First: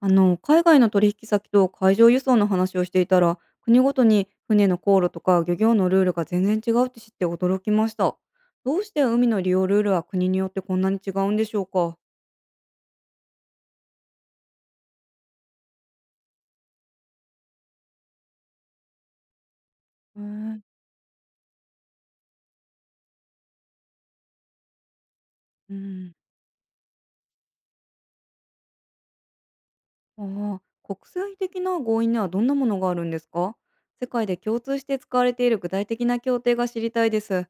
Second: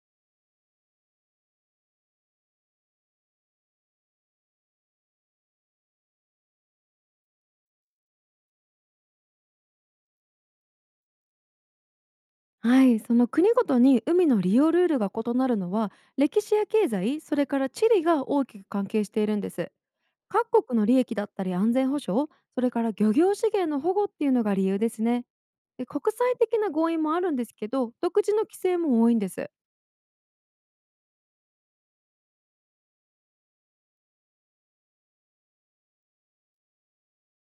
あの、海外の取引先と海上輸送の話をしていたら、国ごとに船の航路とか漁業のルールが全然違うって知って驚きました。どうして海の利用ルールは国によってこんなに違うんでしょうか？はい、その国ごとに海の利用ルールが異なるのは歴史や経済、それから地理が大きく関係しているんです。うん。各国の利益だったり安全保障、それから漁業資源の保護っていうのが理由ですね。うで、国ん。際的な合意もあるんですけど独自の規制も多いんです。ああ、国際的な合意にはどんなものがあるんですか？世界で共通して使われている具体的な協定が知りたいです。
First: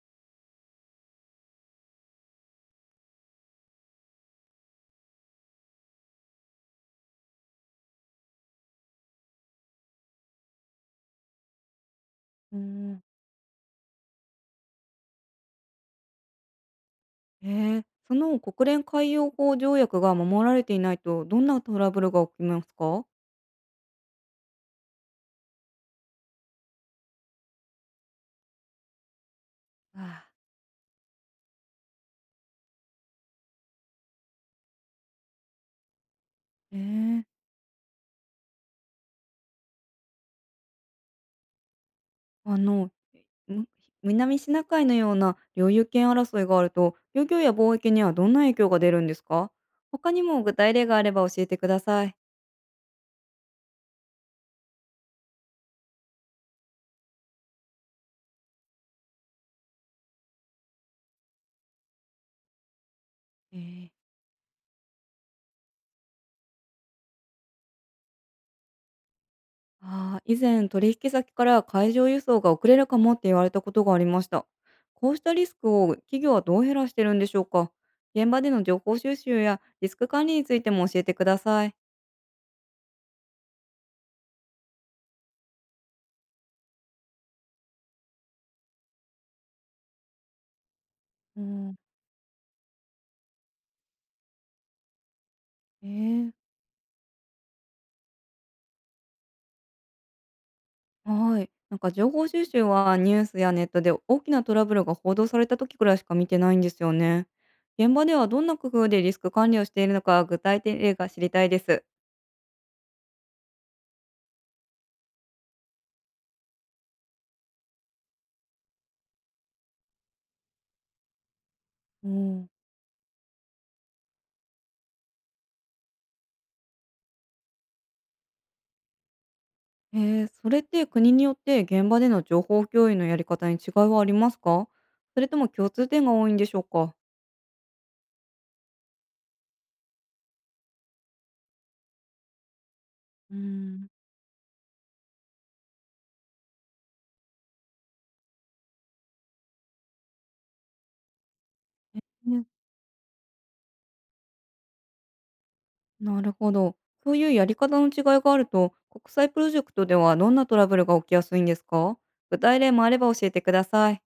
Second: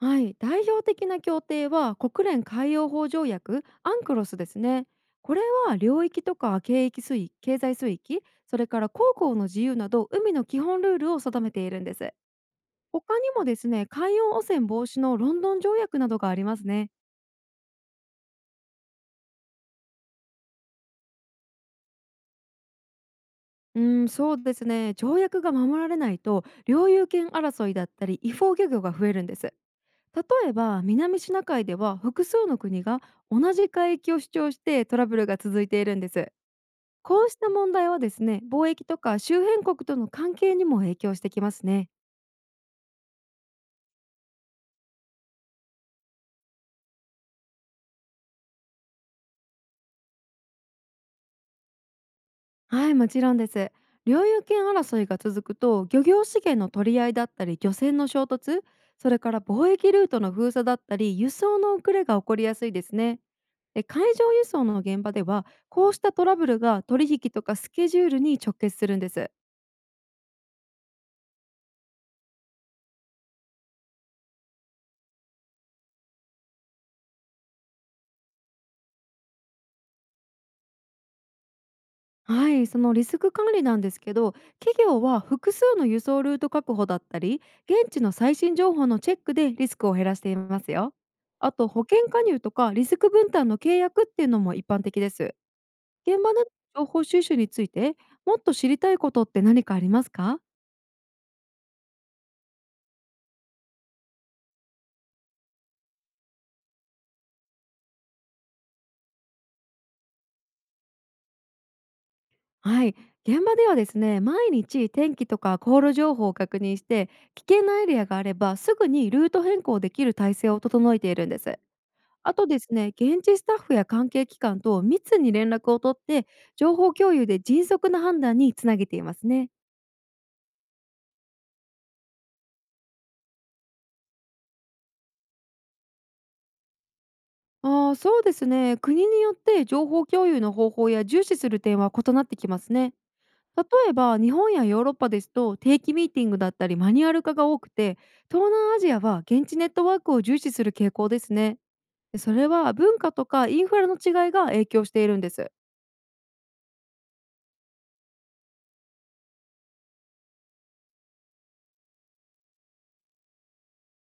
はい、代表的な協定は国連海洋法条約アンクロスですね。これは領域とか経域水域、経済水域、それから航行の自由など海の基本ルールを定めているんです。うん。他にもですね、海洋汚染防止のロンドン条約などがありますね。へえ。その国連海洋法条約が守られていないと、どんなトラブルが起きますか？うん、そうですね。条約が守られないと、領有権争いだったり、違法漁業が増えるんです。例ああ。えば、南シナ海では複数の国が同じ海域を主張してトラブルが続いているんです。えこうしえ。た問題はですね、貿易とか周辺国との関係にも影響してきますね。あの、む南シナ海のような領有権争いがあると、漁業や貿易にはどんな影響が出るんですか？他にも具体例があれば教えてください。はい、もちろんです。領有権争いが続くと漁業資源の取り合いだったり漁船の衝突、それから貿易ルートの封鎖だったり輸送の遅れが起こりやすいですね。えで、ー海上輸送の現場ではこうしたトラブルが取引とかスケジュールに直結するんです。ああ、以前取引先から海上輸送が遅れるかもって言われたことがありました。こうしたリスクを企業はどう減らしてるんでしょうか？現場での情報収集やリスク管理についても教えてください。はい、そのリスク管理なんですけど、企業は複数の輸送ルート確保だったり、現地の最新情報のチェックでリスクを減らしていますよ。うあと、ん。保険加入とかリスク分担の契約っていうのも一般的です。え現ー。場での情報収集について、もっと知りたいことって何かありますか？はい。なんか情報収集はニュースやネットで大きなトラブルが報道された時くらいしか見てないんですよね。現場ではどんな工夫でリスク管理をしているのか、具体的例が知りたいです。はい、現場ではですね、毎日天気とか航路情報を確認して、危険なエリアがあればすぐにルート変更できる体制を整えているんです。うあとん、ですね、現地スタッフや関係機関と密に連絡を取って、情報共有で迅速な判断につなげていますね。えー、それって国によって現場での情報共有のやり方に違いはありますか？それとも共通点が多いんでしょうか？ああ、そうですね、国によって情報共有の方法や重視する点は異なってきますね。うー例ん。えば、日本やヨーロッパですと定期ミーティングだったりマニュアル化が多くて、東南アジアは現地ネットワークを重視する傾向ですね。で、そね。れは文化とかインフラの違いが影響しているんです。なるほど。そういうやり方の違いがあると、国際プロジェクトではどんなトラブルが起きやすいんですか？具体例もあれば教えてください。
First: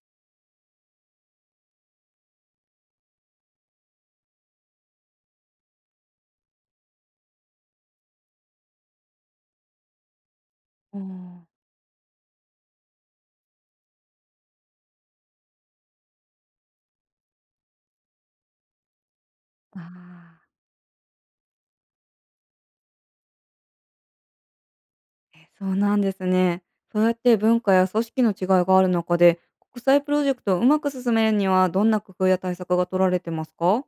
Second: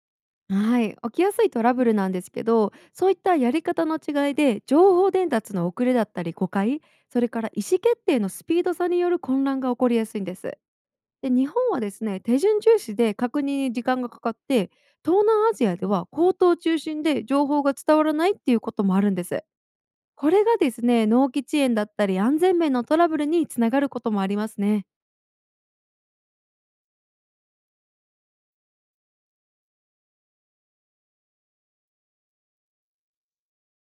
はい、起きやすいトラブルなんですけど、そういったやり方の違いで情報伝達の遅れだったり誤解、それから意思決定のスピード差による混乱が起こりやすいんです。あで、ー。日本はですね、手順重視で確認に時間がかかって、東南アジアでは口頭中心で情報が伝わらないっていうこともあるんです。あこれあ、がですね、納期遅延だったり安全面のトラブルにつながることもありますね。え、そうなんですね。そうやって文化や組織の違いがある中で、国際プロジェクトをうまく進めるにはどんな工夫や対策が取られてますか？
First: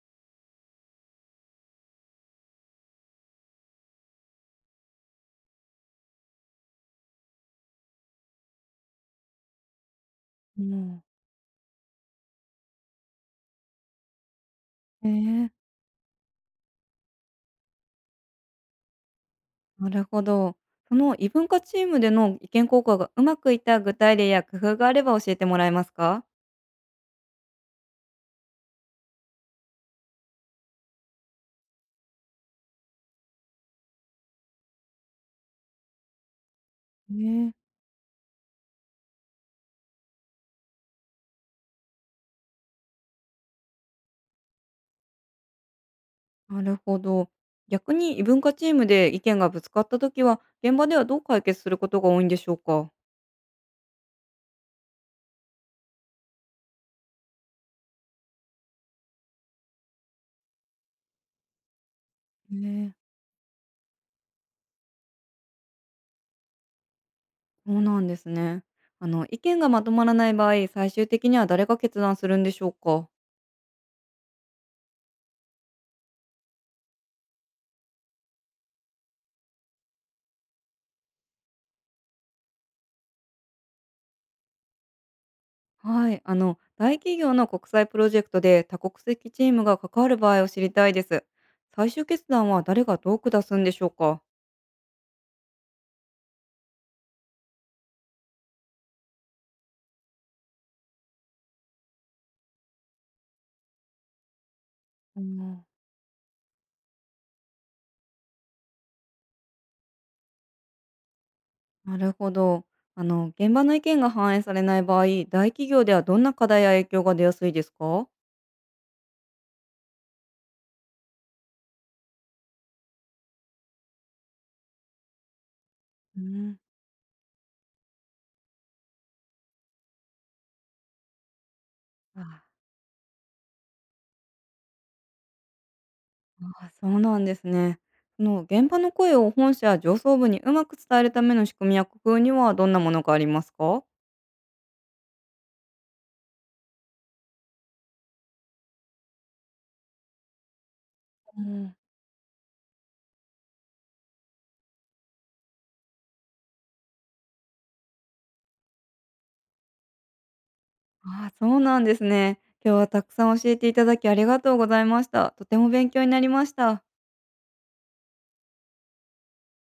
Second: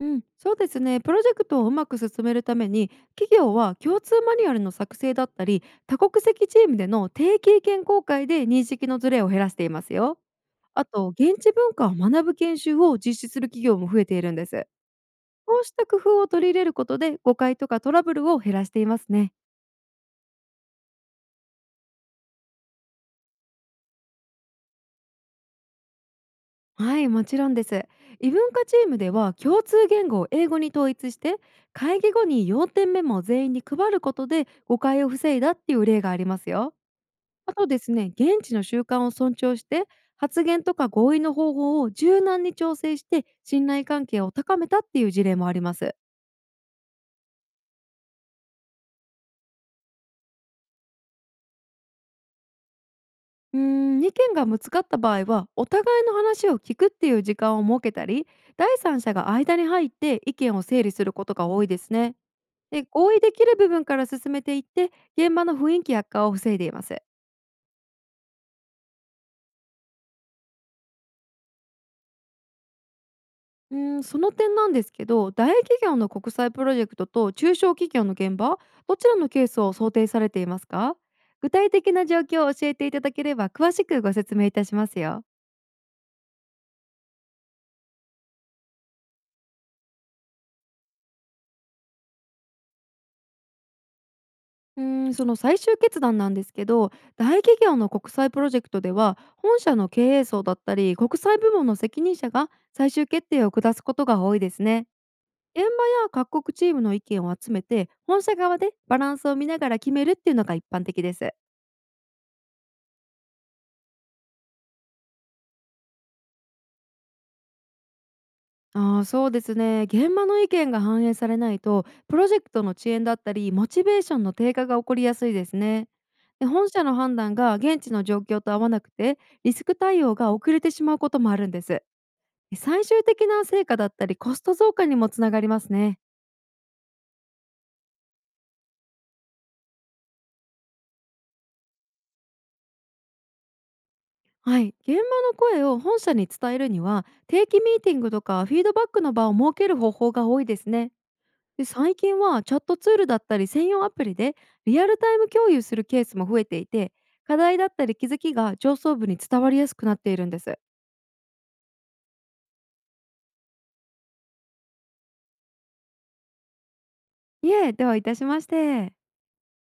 うん、そうですね、プロジェクトをうまく進めるために、企業は共通マニュアルの作成だったり、多国籍チームでの定期意見交換で認識のズレを減らしていますよ。うあん。と、現地文化を学ぶ研修を実施する企業も増えているんです。ええ、こうした工夫を取り入れることで誤解とかトラブルを減らしていますね。なるほど。その異文化チームでの意見交換がうまくいった具体例や工夫があれば教えてもらえますか？はい、もちろんです。異文化チームでは共通言語を英語に統一して、会議後に要点メモを全員に配ることで誤解を防いだっていう例がありますよ。ねあとえ。ですね、現地の習慣を尊重して発言とか合意の方法を柔軟に調整して信頼関係を高めたっていう事例もあります。なるほど。逆に異文化チームで意見がぶつかった時は、現場ではどう解決することが多いんでしょうか？意見がぶつかった場合はお互いの話を聞くっていう時間を設けたり、第三者が間に入って意見を整理することが多いですね。で、ね。合意できる部分から進めていって現場の雰囲気悪化を防いでいます。そうなんですね。あの、意見がまとまらない場合、最終的には誰が決断するんでしょうか？その点なんですけど、大企業の国際プロジェクトと中小企業の現場、どちらのケースを想定されていますか？具体的な状況を教えていただければ詳しくご説明いたしますよ。はい、あの、大企業の国際プロジェクトで多国籍チームが関わる場合を知りたいです。最終決断は誰がどう下すんでしょうか？うーん、その最終決断なんですけど、大企業の国際プロジェクトでは、本社の経営層だったり、国際部門の責任者が最終決定を下すことが多いですね。う現ん、場や各国チームの意見を集めて、本社側でバランスを見ながら決めるっていうのが一般的です。なるほど。あの、現場の意見が反映されない場合、大企業ではどんな課題や影響が出やすいですか？ああ、そうですね。現場の意見が反映されないと、プロジェクトの遅延だったり、モチベーションの低下が起こりやすいですね。うで、ん。本社の判断が現地の状況と合わなくて、リスク対応が遅れてしまうこともあるんです。あ最終的な成果だったりコスト増加にもつながりますね。あ、そうなんですね。その現場の声を本社や上層部にうまく伝えるための仕組みや工夫にはどんなものがありますか？はい、現場の声を本社に伝えるには定期ミーティングとかフィードバックの場を設ける方法が多いですね。うで、ん、最近はチャットツールだったり専用アプリでリアルタイム共有するケースも増えていて、課題だったり気づきが上層部に伝わりやすくなっているんです。ああ、そうなんですね。今日はたくさん教えていただきありがとうございました。とても勉強になりました。いえ、ではいたしまして。